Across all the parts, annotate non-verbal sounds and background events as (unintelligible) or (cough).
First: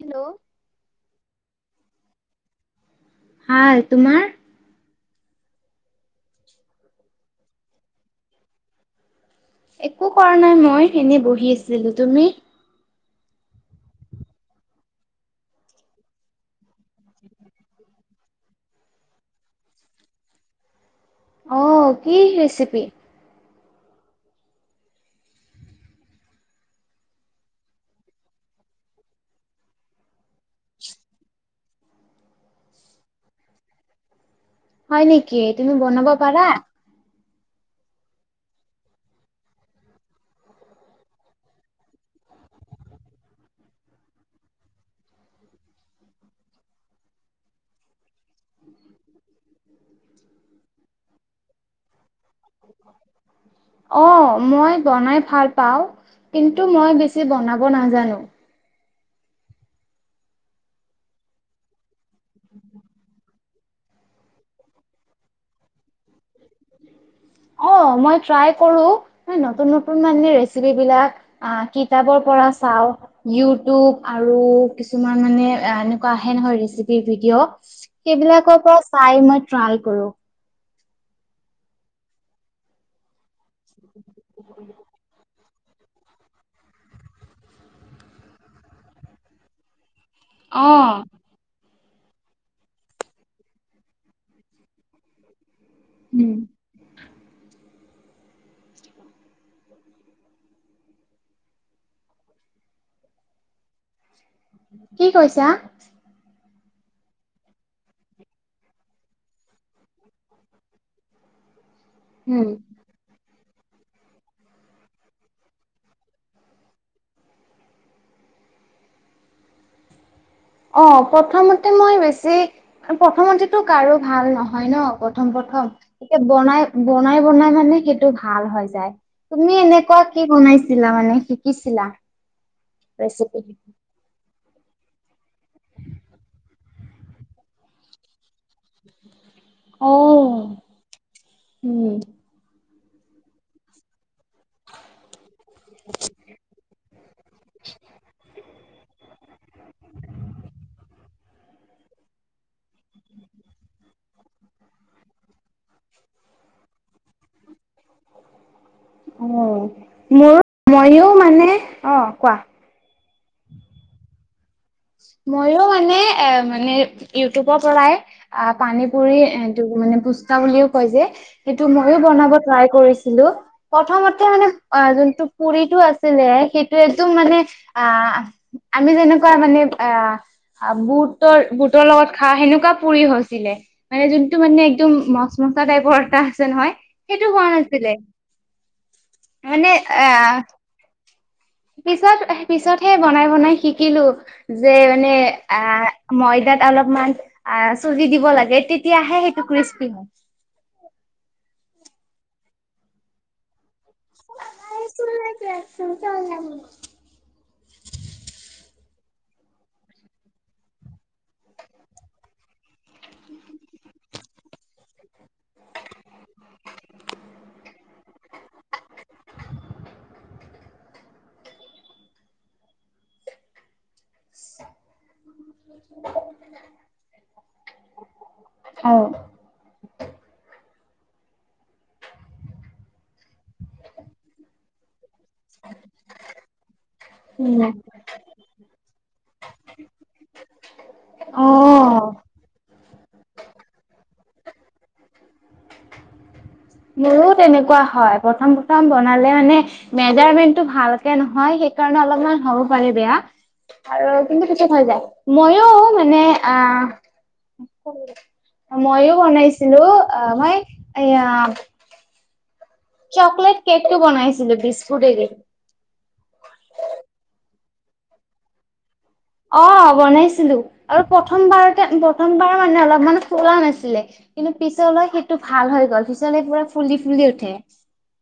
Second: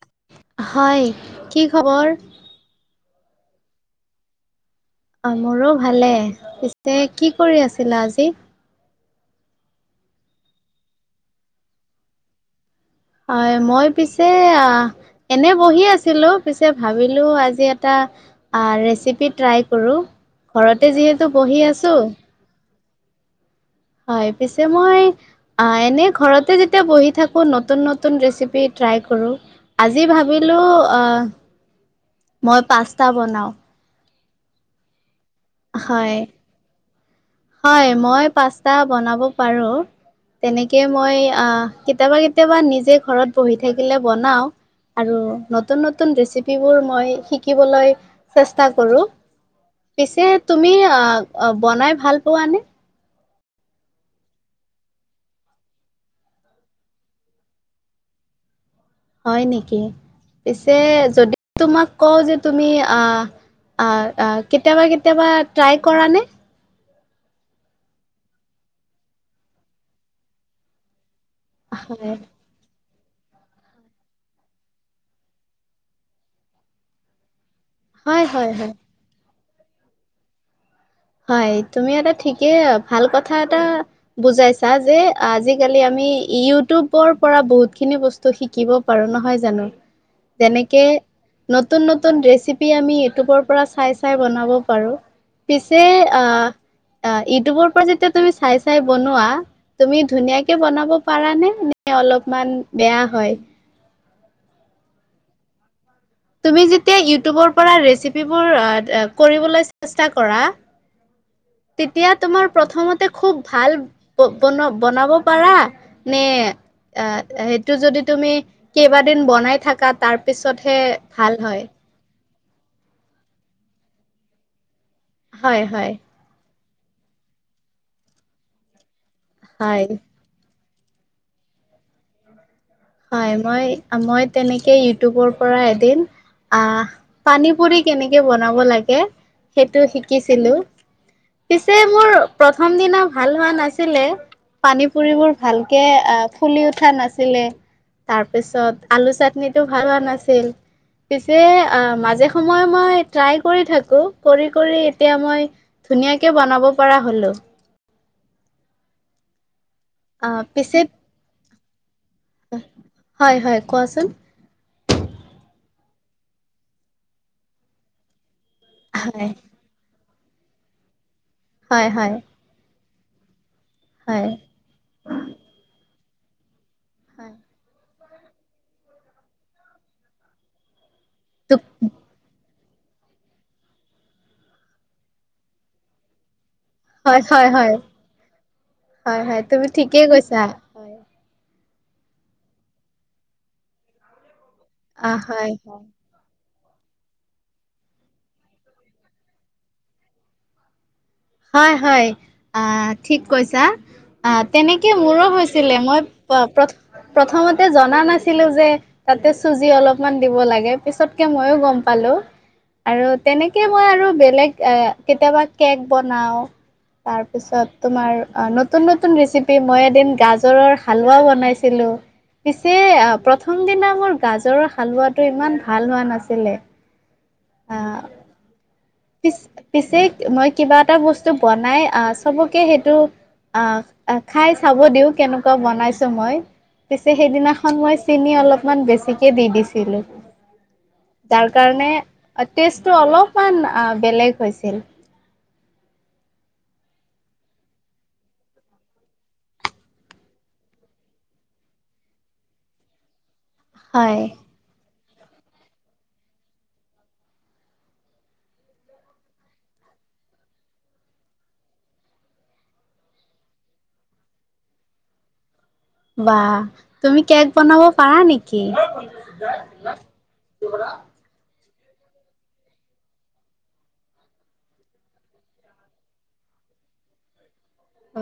Hello হয় কি খবৰ? হয় তোমাৰ। অ মোৰো ভালে পিছে কি কৰি আছিলা আজি। একো কৰা নাই মই এনেই বহি আছিলো তুমি? হয় মই পিছে অ এনে বহি আছিলো পিছে ভাবিলো আজি এটা ৰেচিপি ট্ৰাই কৰো ঘৰতে যিহেতু অ বহি আছো। কি ৰেচিপি হয় পিছে মই এনে ঘৰতে যেতিয়া বহি থাকো নতুন নতুন ৰেচিপিত- ট্ৰাই কৰোঁ আজি ভাবিলোঁ আ মই পাস্তা বনাও। হয় নেকি তুমি বনাব হয়। পাৰা। হয় মই পাস্তা বনাব পাৰো। তেনেকে মই আহ কেতিয়াবা কেতিয়াবা নিজে ঘৰত বহি থাকিলে বনাও আৰু নতুন নতুন ৰেচিপিবোৰ মই শিকিবলৈ চেষ্টা কৰো। (inaudible) তুমি অ অ বনাই ভাল পোৱানে? অ মই বনাই ভাল পাওঁ। কিন্তু মই বেছি বনাব নাজানো। হয় নেকি পিছে যদি তোমাক কওঁ যে তুমি আহ আহ আ কেতিয়াবা কেতিয়াবা ট্ৰই কৰা নে? অ মই ট্ৰাই কৰো নতুন নতুন মানে ৰেচিপ বিলাক। আহ হয় কিতাপৰ পৰা চাওঁ। ইউটিউব আৰু কিছুমান মানে এনেকুৱা আহে নহয় ৰেচিপি ভিডিঅ' হয় হয় সেইবিলাকৰ হয়। পৰা চাই মই ট্ৰাই কৰো। হয় তুমি এটা ঠিকে ভাল কথা এটা বুজাইছা যে আজি আজি কালি আমি ইউটিউবৰ পৰা বহুত খিনি বস্তু শিকিব পাৰো নহয় জানো? অ যেনেকেত নত নতুন নতুন ৰেচিপি আমি ইউটিউবৰ পৰা চাই চাই বনাব পাৰো পিছ যে আহ আ ইউটিউবৰ পৰা যে তুমি চাই চাই বনোৱা তুমি ধুনিয়া কে বনাব পাৰা নে নে অলপমান বেয়া হয়। কি কৈছা? তুমি যেতিয়া ইউটিউবৰ পৰা ৰেচিপিবোৰ কৰিবলৈ চেষ্টা কৰা তেতিয়া তোমাৰ উম প্ৰথমতে খুব ভাল বন বনাব পাৰা নে? আহ সেইটো যদি তুমি কেইবাদিন বনাই থাকা তাৰ পিছতহে অ ভাল হয়। প্ৰথমতে মই বেছি প্ৰথমমেতো কাৰো ভাল নহয় ন। প্ৰথম হয় প্ৰথম হয় এতিয়া বনাই বনাই বনাই মানে সেইটো ভাল হৈ যায়। তুমি হয় এনেকুৱা কি বনাইছিলা মানে শিকিছিলা? হয় ৰেচিপি মই মই তেনেকে ইউটিউবৰ পৰা এদিন। আহ পানী পুৰি কেনেকে বনাব লাগে। সেইটো অ শিকিছিলো। পিছে উম মোৰ প্ৰথম দিনা ভাল হোৱা নাছিলে। পানী পুৰিবোৰ ভালকে আহ ফুলি উঠা নাছিলে। তাৰপিছত আলু চাটনিটো ভাল হোৱা নাছিল। পিছে আহ মাজে সময়ে মই ট্ৰাই কৰি থাকো। কৰি কৰি এতিয়া মই ধুনীয়াকে বনাব পৰা হ'লোঁ। অ মোৰ আহ পিছে মইও মানে অ কোৱা হয় হয় কোৱাচোন। মইও মানে এ মানে ইউটিউবৰ পৰাই আহ পানী পুৰি হয় এইটো মানে পুস্কা বুলিও কয় যে সেইটো হয় মইও হয় বনাব ট্ৰাই কৰিছো চিলো হয় প্ৰথমতে মানে অ জোনটো পৰিটো আছিলে হেই সেএইটো মানে হয় আ আমি যেনেকুৱা মানে আ বুত বুৰ বুটৰ লগত খা সেনেকুৱা। পুৰি হৈছিলে মানে যোনটো মানে একদম মচ মচা টাইপৰ এটা। যে হয় সেইটো হোৱা হয় হয় নাছিলে হয় হয় তুমি মানে ঠিকেই আহ। কৈছা হয় পিছত পিছতহে বনাই বনাই শিকিলো। যে মানে অ হয় আ হয় ময়দাত অলপমান আ চোজি দিব লাগে তেতিয়াহে সেইটো কৃস্পি হয়। হয় হয় আ ঠিক কৈছা। আ তেনেকে মোৰো হৈছিলে মই প্ৰ প্ৰথম। প্ৰথমতে জনা নাছিলো যে তাতে চুজি অলপমান দিব লাগে পিছতকে মইয়ো গম পালো। আৰু তেনেকে মই আৰু বেলেগ এ কেতেবা কেক বনাও তাৰপিছত তোমাৰ নতুন নতুন ৰেচিপি মই এদিন গাজৰৰ যে প্ৰথম দিনা মোৰ গাজৰৰ হালোৱাটো ইমান ভাল হোৱা নাছিলে। আ অ পিছ পিছে- মই কিবা এটা বস্তু বনাই চবকে সেইটো খাই চাব দিওঁ। কেনেকুৱা বনাইছো মই। পিছে উম সেইদিনাখন মই চিনি অলপমান বেছিকে দি দিছিলো। অ তাৰ কাৰণে টেষ্টটো অলপমান বেলেগ হৈছিল। মোৰো তেনেকুৱা হয় প্ৰথম প্ৰথম বনালে মানে মেজাৰমেন্টটো ভালকে নহয়। সেইকাৰণে অলপমান হ'ব পাৰে বেয়া আৰু হয় কিন্তু পিছত হৈ যায়। ময়ো মানে আ- ময়ো বনাইছিলো অ মই এয়া- চকলেট কেকটো বনাইছিলো বিস্কুটে দি। বা তুমি কেক বনাব পাৰা নেকি? অ বনাইছিলো আৰু প্ৰথমবাৰ- প্ৰথমবাৰ মানে অলপ মান ফুলা নাছিলে কিন্তু পিছলৈ সেইটো ভাল হৈ গ'ল পিছলে পুৰা- ফুলি ফুলি উঠে।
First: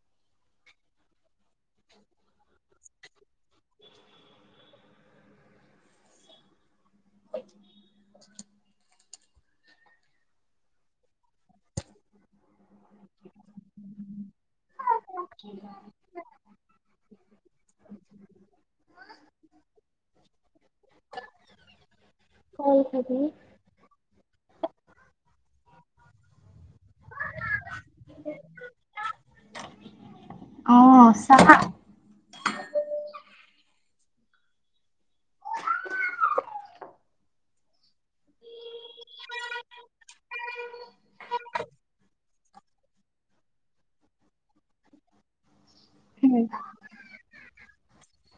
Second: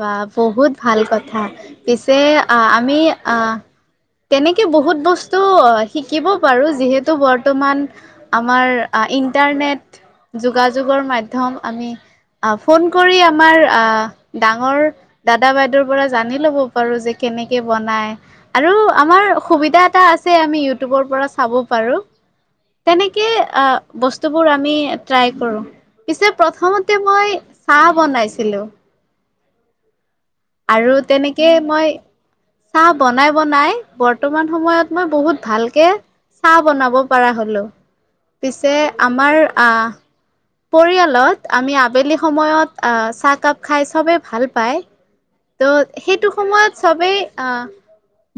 বা বহুত ভাল কথা পিছে আহ আমি আহ- তেনেকে বহুত বস্তু শিকিব পাৰো যিহেতু বৰ্তমান- আমাৰ ইণ্টাৰনেট যোগাযোগৰ মাধ্যম আমি- আহ ফোন কৰি আমাৰ আহ- ডাঙৰ দাদা বাইদেউৰ পৰা জানি ল'ব পাৰো যে কেনেকে বনাই আৰু আমাৰ- সুবিধা এটা আছে আমি ইউটিউবৰ পৰা চাব পাৰো। হয় চাগে তেনেকে আঁহ বস্তু- বোৰ আমি ট্ৰাই কৰো। পিছে প্ৰথমতে মই চাহ বনাইছিলো। অ আৰু তেনেকে চাহ মই চাহ বনাই বনাই- বৰ্তমান সময়ত মই বহুত ভালকে চাহ বনাব পৰা হলো। পিছে আমাৰ পৰিয়ালত আমি আবেলি সময়ত- আহ চাহকাপ খাই চবে ভাল পায়। ত' সেইটো সময়ত চবেই আহ-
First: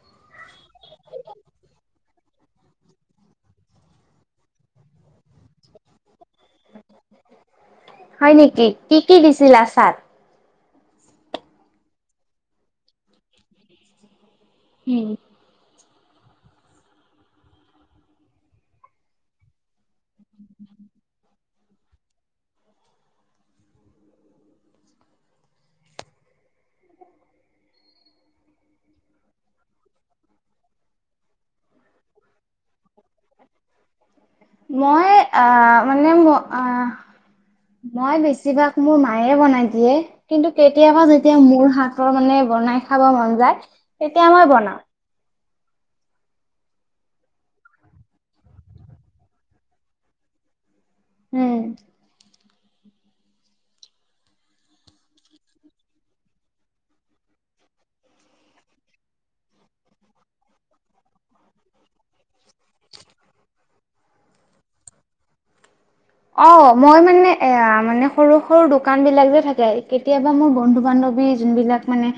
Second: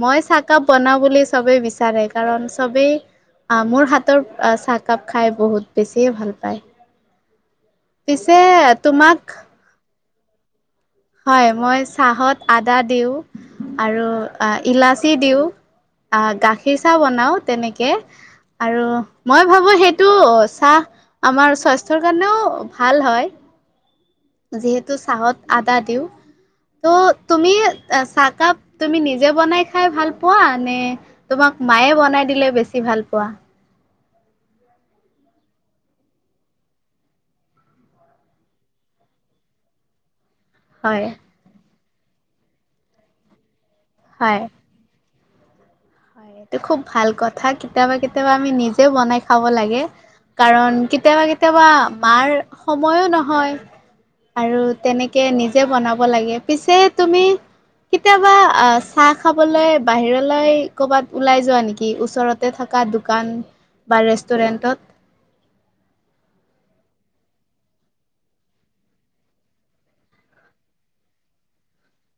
মই চাহকাপ বনাওঁ বুলি চবেই বিচাৰে কাৰণ চবেই- আহ মোৰ হাতৰ চাহকাপ খাই বহুত বেছিয়ে ভাল পায়। হয় পিছে নেকি কি কি তোমাক দিছিলা চাহত? হয় মই চাহত আদা দিওঁ আৰু উম ইলাচি দিওঁ। আঁহ গাখীৰ চাহ বনাওঁ তেনেকে। আৰু মই ভাবো সেইটো চাহ আমাৰ স্বাস্থ্যৰ কাৰণেও ভাল হয়। যিহেতু চাহত আদা দিওঁ। ত' তুমি চাহকাপ তুমি নিজে বনাই খাই ভাল পোৱা নে তোমাক- মায়ে বনাই দিলে বেছি ভাল পোৱা। মই আহ মানে ম আহ- মই বেছিভাগ মোৰ মায়ে বনাই দিয়ে। কিন্তু কেতিয়াবা হয় যেতিয়া মোৰ হাতৰ মানে বনাই খাব মন যায় তেতিয়া হয় মই বনাওঁ। হয় এইটো খুব ভাল কথা কেতিয়াবা কেতিয়াবা আমি নিজে বনাই খাব লাগে। কাৰণ কেতিয়াবা উম কেতিয়াবা মাৰ সময়ো নহয়। আৰু তেনেকে নিজে বনাব লাগে পিছে তুমি- কেতিয়াবা আহ চাহ খাবলৈ বাহিৰলৈ- ক'ৰবাত ওলাই যোৱা নেকি। ওচৰতে থকা দোকান বা ৰেষ্টুৰেণ্টত। (unintelligible) অঁ মই মানে এ মানে সৰু সৰু দোকান বিলাক যে থাকে কেতিয়াবা মোৰ বন্ধু বান্ধৱী- বিলাক মানে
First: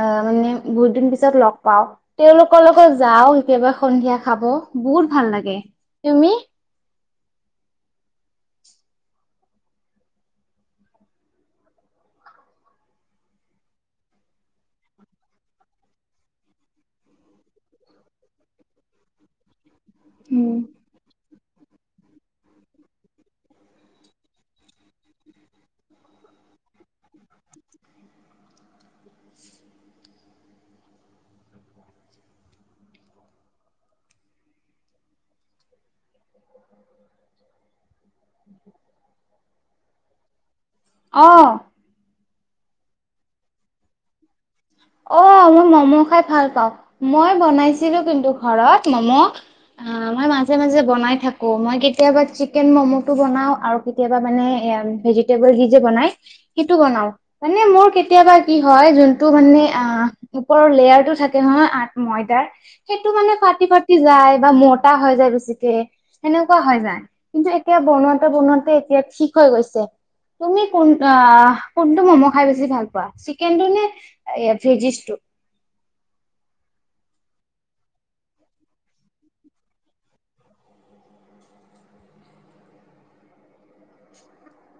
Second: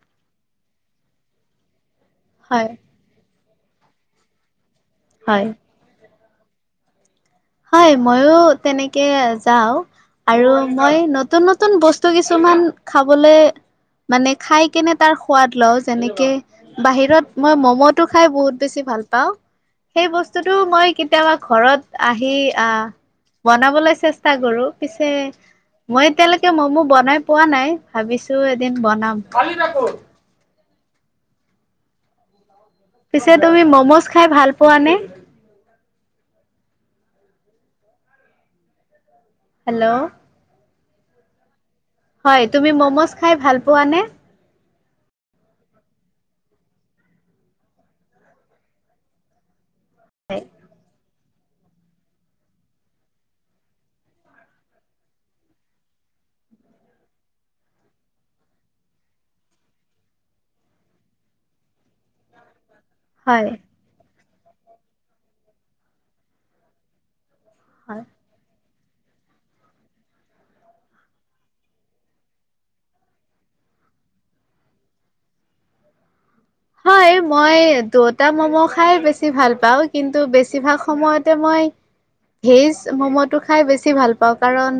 অঁ মানে বহুত দিন পিছত লগ পাওঁ- তেওঁলোকৰ হয় লগত যাওঁ কেতিয়াবা সন্ধিয়া খাব বহুত ভাল হয় লাগে। তুমি? হয় মইো তেনেকে যাওঁ। আৰু মই নতুন নতুন বস্তু কিছুমান খাবলৈ- মানে খাই কেনে তাৰ সোৱাদ লওঁ যেনেকে বাহিৰত মই ম'ম'টো খাই বহুত বেছি। ভাল পাওঁ সেই বস্তুটো উম। মই কেতিয়াবা ঘৰত আহি আহ বনাবলৈ চেষ্টা কৰো পিছে মই এতিয়ালৈকে ম'ম' বনাই পোৱা নাই ভাবিছো এদিন বনাম। পিছে তুমি ম'ম'জ খাই ভাল পোৱা নে? হেল্ল' আহঁ হয় তুমি মম'জ খাই ভাল পোৱানে? অঁ মই মম' খাই ভাল পাওঁ মই বনাইছিলো কিন্তু ঘৰত মম' অঁ মই মাজে মাজে বনাই থ থাকোঁ মই কেতিয়াবা চিকেন ম'ম'টো বনাওঁ আৰু কেতিয়াবা মানে ভেজিটেবল যি যে বনায়। সেইটো বনাওঁ মানে মোৰ কেতিয়াবা কি হয় যোনটো মানে অঁ ওপৰৰ লেয়াৰ টো থাকে নহ আ ময়দাৰ সেইটো মানে হয় ফাটি ফাটি যায়। বা মতা হৈ যায় বেছিকে সেনেকুৱা হৈ যায় কিন্তু এতিয়া হয়। বনোৱাতে বনোৱাতে এতিয়া ঠিক হৈ গৈছে। তুমি কোন কোনটো মম' খাই বেছি ভাল পোৱা চিকেনটো নে সৃজিষ্ট টো হয় মই দুটা মম' খাই বেছি ভাল পাওঁ কিন্তু বেছিভাগ সময়তে মই ভেজ মম'টো খাই বেছি ভাল পাওঁ কাৰণ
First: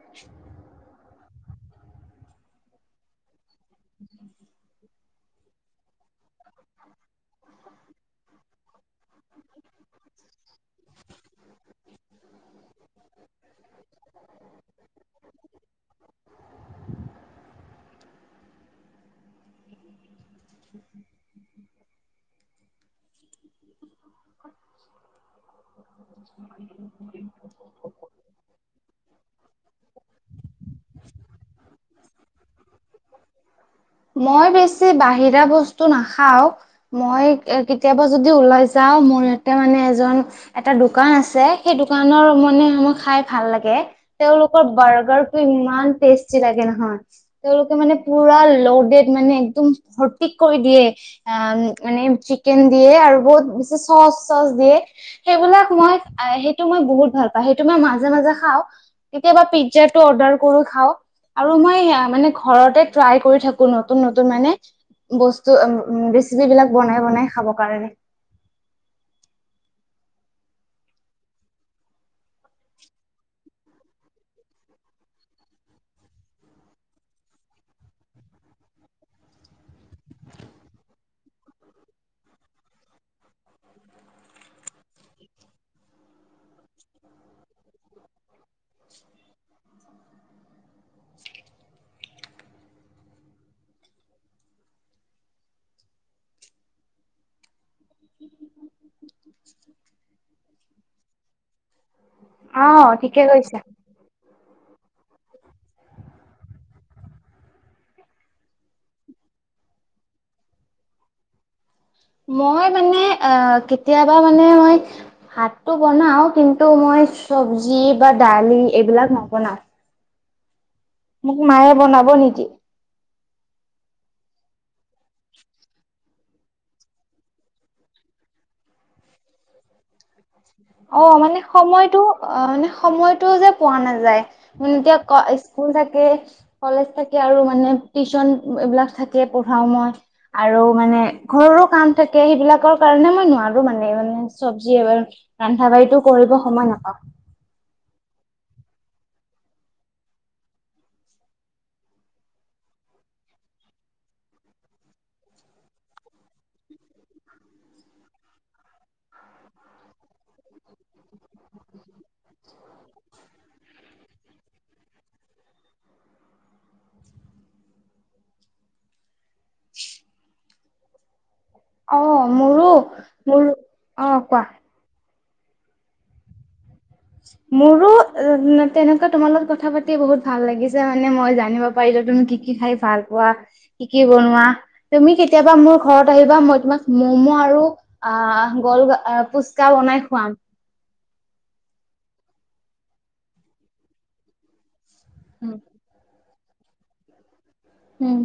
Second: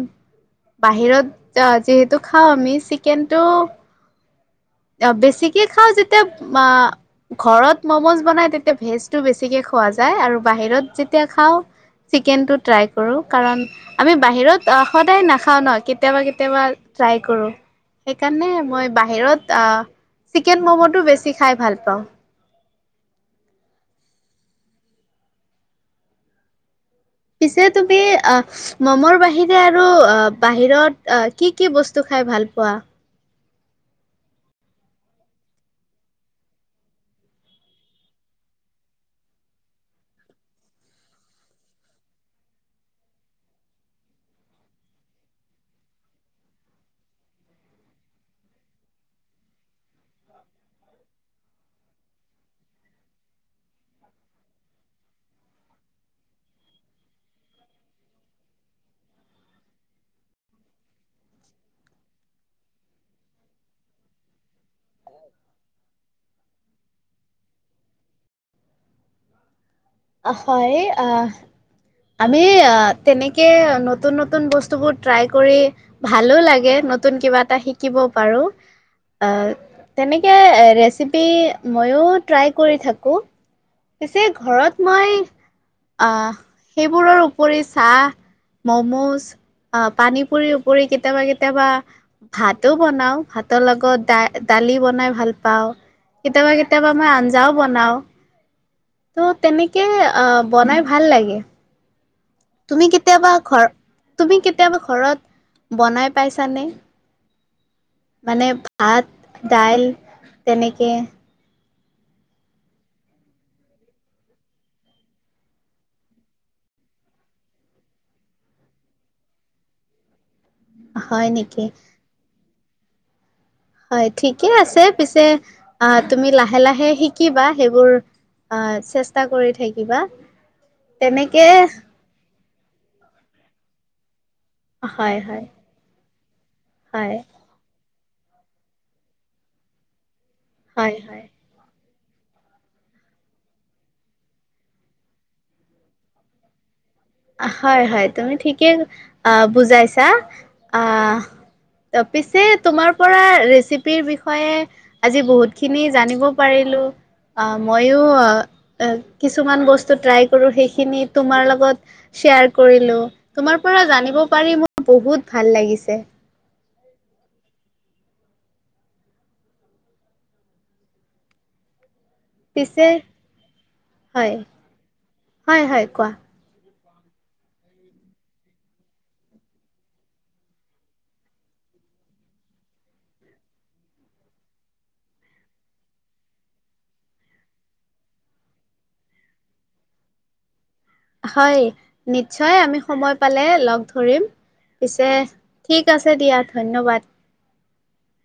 বাহিৰত যিহেতু খাওঁ আমি চিকেনটো অঁ বেছিকে খাওঁ যেতিয়া বা ঘৰত মমজ বনাই তেতিয়া ভেজটো বেছিকে খোৱা যায় আৰু বাহিৰত যেতিয়া খাওঁ। চিকেনটো ট্ৰাই কৰো কাৰণ আমি বাহিৰত সদায় নাখাওঁ ন কেতিয়াবা কেতিয়াবা, ট্ৰাই কৰোঁ সেইকাৰণে মই বাহিৰত চিকেন ম'ম'টো বেছি খাই ভাল পাওঁ। (inaudible) উম পিছে তুমি অঁ মমৰ বাহিৰে আৰু অঁ বাহিৰত অঁ কি কি বস্তু? খাই ভাল পোৱা মই বেছি বাহিৰা বস্তু নাখাওঁ মই কেতিয়াবা যদি ওলাই যা। আৰু মোৰ ইয়াতে মানে এজন এটা দোকান আছে সেই দোকানৰ মানে মই খাই ভাল লাগে। তেওলোক বাৰ্গাৰ টো ইমান টেষ্টি লাগে নহয় তেওঁলোকে মানে পুৰা লৌ বেদ মানে একদম সঠিক কৰি দিয়ে মানে চিকেন দিয়ে আৰু বহুত ডিচেচ্ চচ চচ দিয়ে সেইবিলাক মই সেইটো মই বহুত ভাল পাও সেইটো মই মাজে মাজে খাওঁ কেতিয়াবা পিজ্জাটো অৰ্ডাৰ কৰি খাও আৰু মই মানে ঘৰতে ট্ৰাই কৰি থাকো ত নতুন নতুন মানে? বস্তু এম ৰেচিপি বিলাক বনাই বনাই খাব কাৰণে হয় অহ। আমি তেনেকে নতুন নতুন বস্তুবোৰ ট্ৰাই কৰি ভালো লাগে। নতুন কিবা এটা শিকিব পাৰো। হয় তেনেকে ৰেচিপি ময়ো ট্ৰাই কৰি থাকোঁ। পিছে ঘৰত মই আহ সেইবোৰৰ উপৰি চাহ মম'জ আহ পানী পুৰি উপৰি কেতিয়াবা কেতিয়াবা ভাতো বনাও ভাতৰ লগত দা দালি বনাই ভাল পাওঁ। কেতিয়াবা কেতিয়াবা মই আঞ্জাও বনাও। ত' তেনেকে আহ বনাই ভাল লাগে। তুমি অ ঠিকে কেতিয়াবা কৈছা ঘৰ তুমি কেতিয়াবা ঘৰত বনাই পাইছানে মানে ভাত দাইল তেনেকে মই মানে অ কেতিয়াবা মানে মই ভাতটো বনাও কিন্তু মই চব্জি বা দালি এইবিলাক নবনাও হয় মোক নেকি মায়ে বনাব নিদিয়ে। হয় ঠিকে আছে পিছে আ তুমি লাহে লাহে শিকিবা সেইবোৰ। আহ চেষ্টা কৰি থাকিবা। অ মানে তেনেকে সময়টো অ মানে সময়টো যে পোৱা নাযায়। উম কিয় হয় কোৱা হয় স্কুল থাকে কলেজ হয় থাকে আৰু মানে। টিউচন এইবিলাক থাকে পঢ়াও মই আৰু হয় মানে হয় ঘৰৰো কাম। থাকে সেইবিলাকৰ কাৰণে মই নোৱাৰো মানে মানে চব্জি এবাৰ। ৰন্ধা বাঢ়িটো কৰিব সময় নাপাওঁ। হয় হয় তুমি ঠিকেই আ বুজাইছা আহ। ত পিছে তোমাৰ পৰা ৰেচিপিৰ বিষয়ে আজি বহুত খিনি জানিব পাৰিলো। লো। অ মইয়ো কিছুমান বস্তু ট্ৰাই কৰো সেইখিনি তোমাৰ লগত। শ্বেয়াৰ কৰিলো তোমাৰ পৰা জানিব পাৰি মোৰ বহুত ভাল লাগিছে। অ মোৰো পিছে মোৰ অ হয় কোৱা। হয় হয় কোৱা। মোৰো তেনেকুৱা তোমাৰ লগত কথা পাতি বহুত ভাল লাগিছে মানে মই জানিব পাৰিলো। তুমি কি কি খাই ভাল পোৱা কি কি বনোৱা তুমি কেতিয়াবা মোৰ ঘৰত আহিবা মই তোমাক ম মম' আৰু আ গল পুচকা বনাই খুৱাম। হয় নিশ্চয় আমি সময় পালে লগ ধৰিম। পিছে ঠিক আছে দিয়া ধন্যবাদ। উম।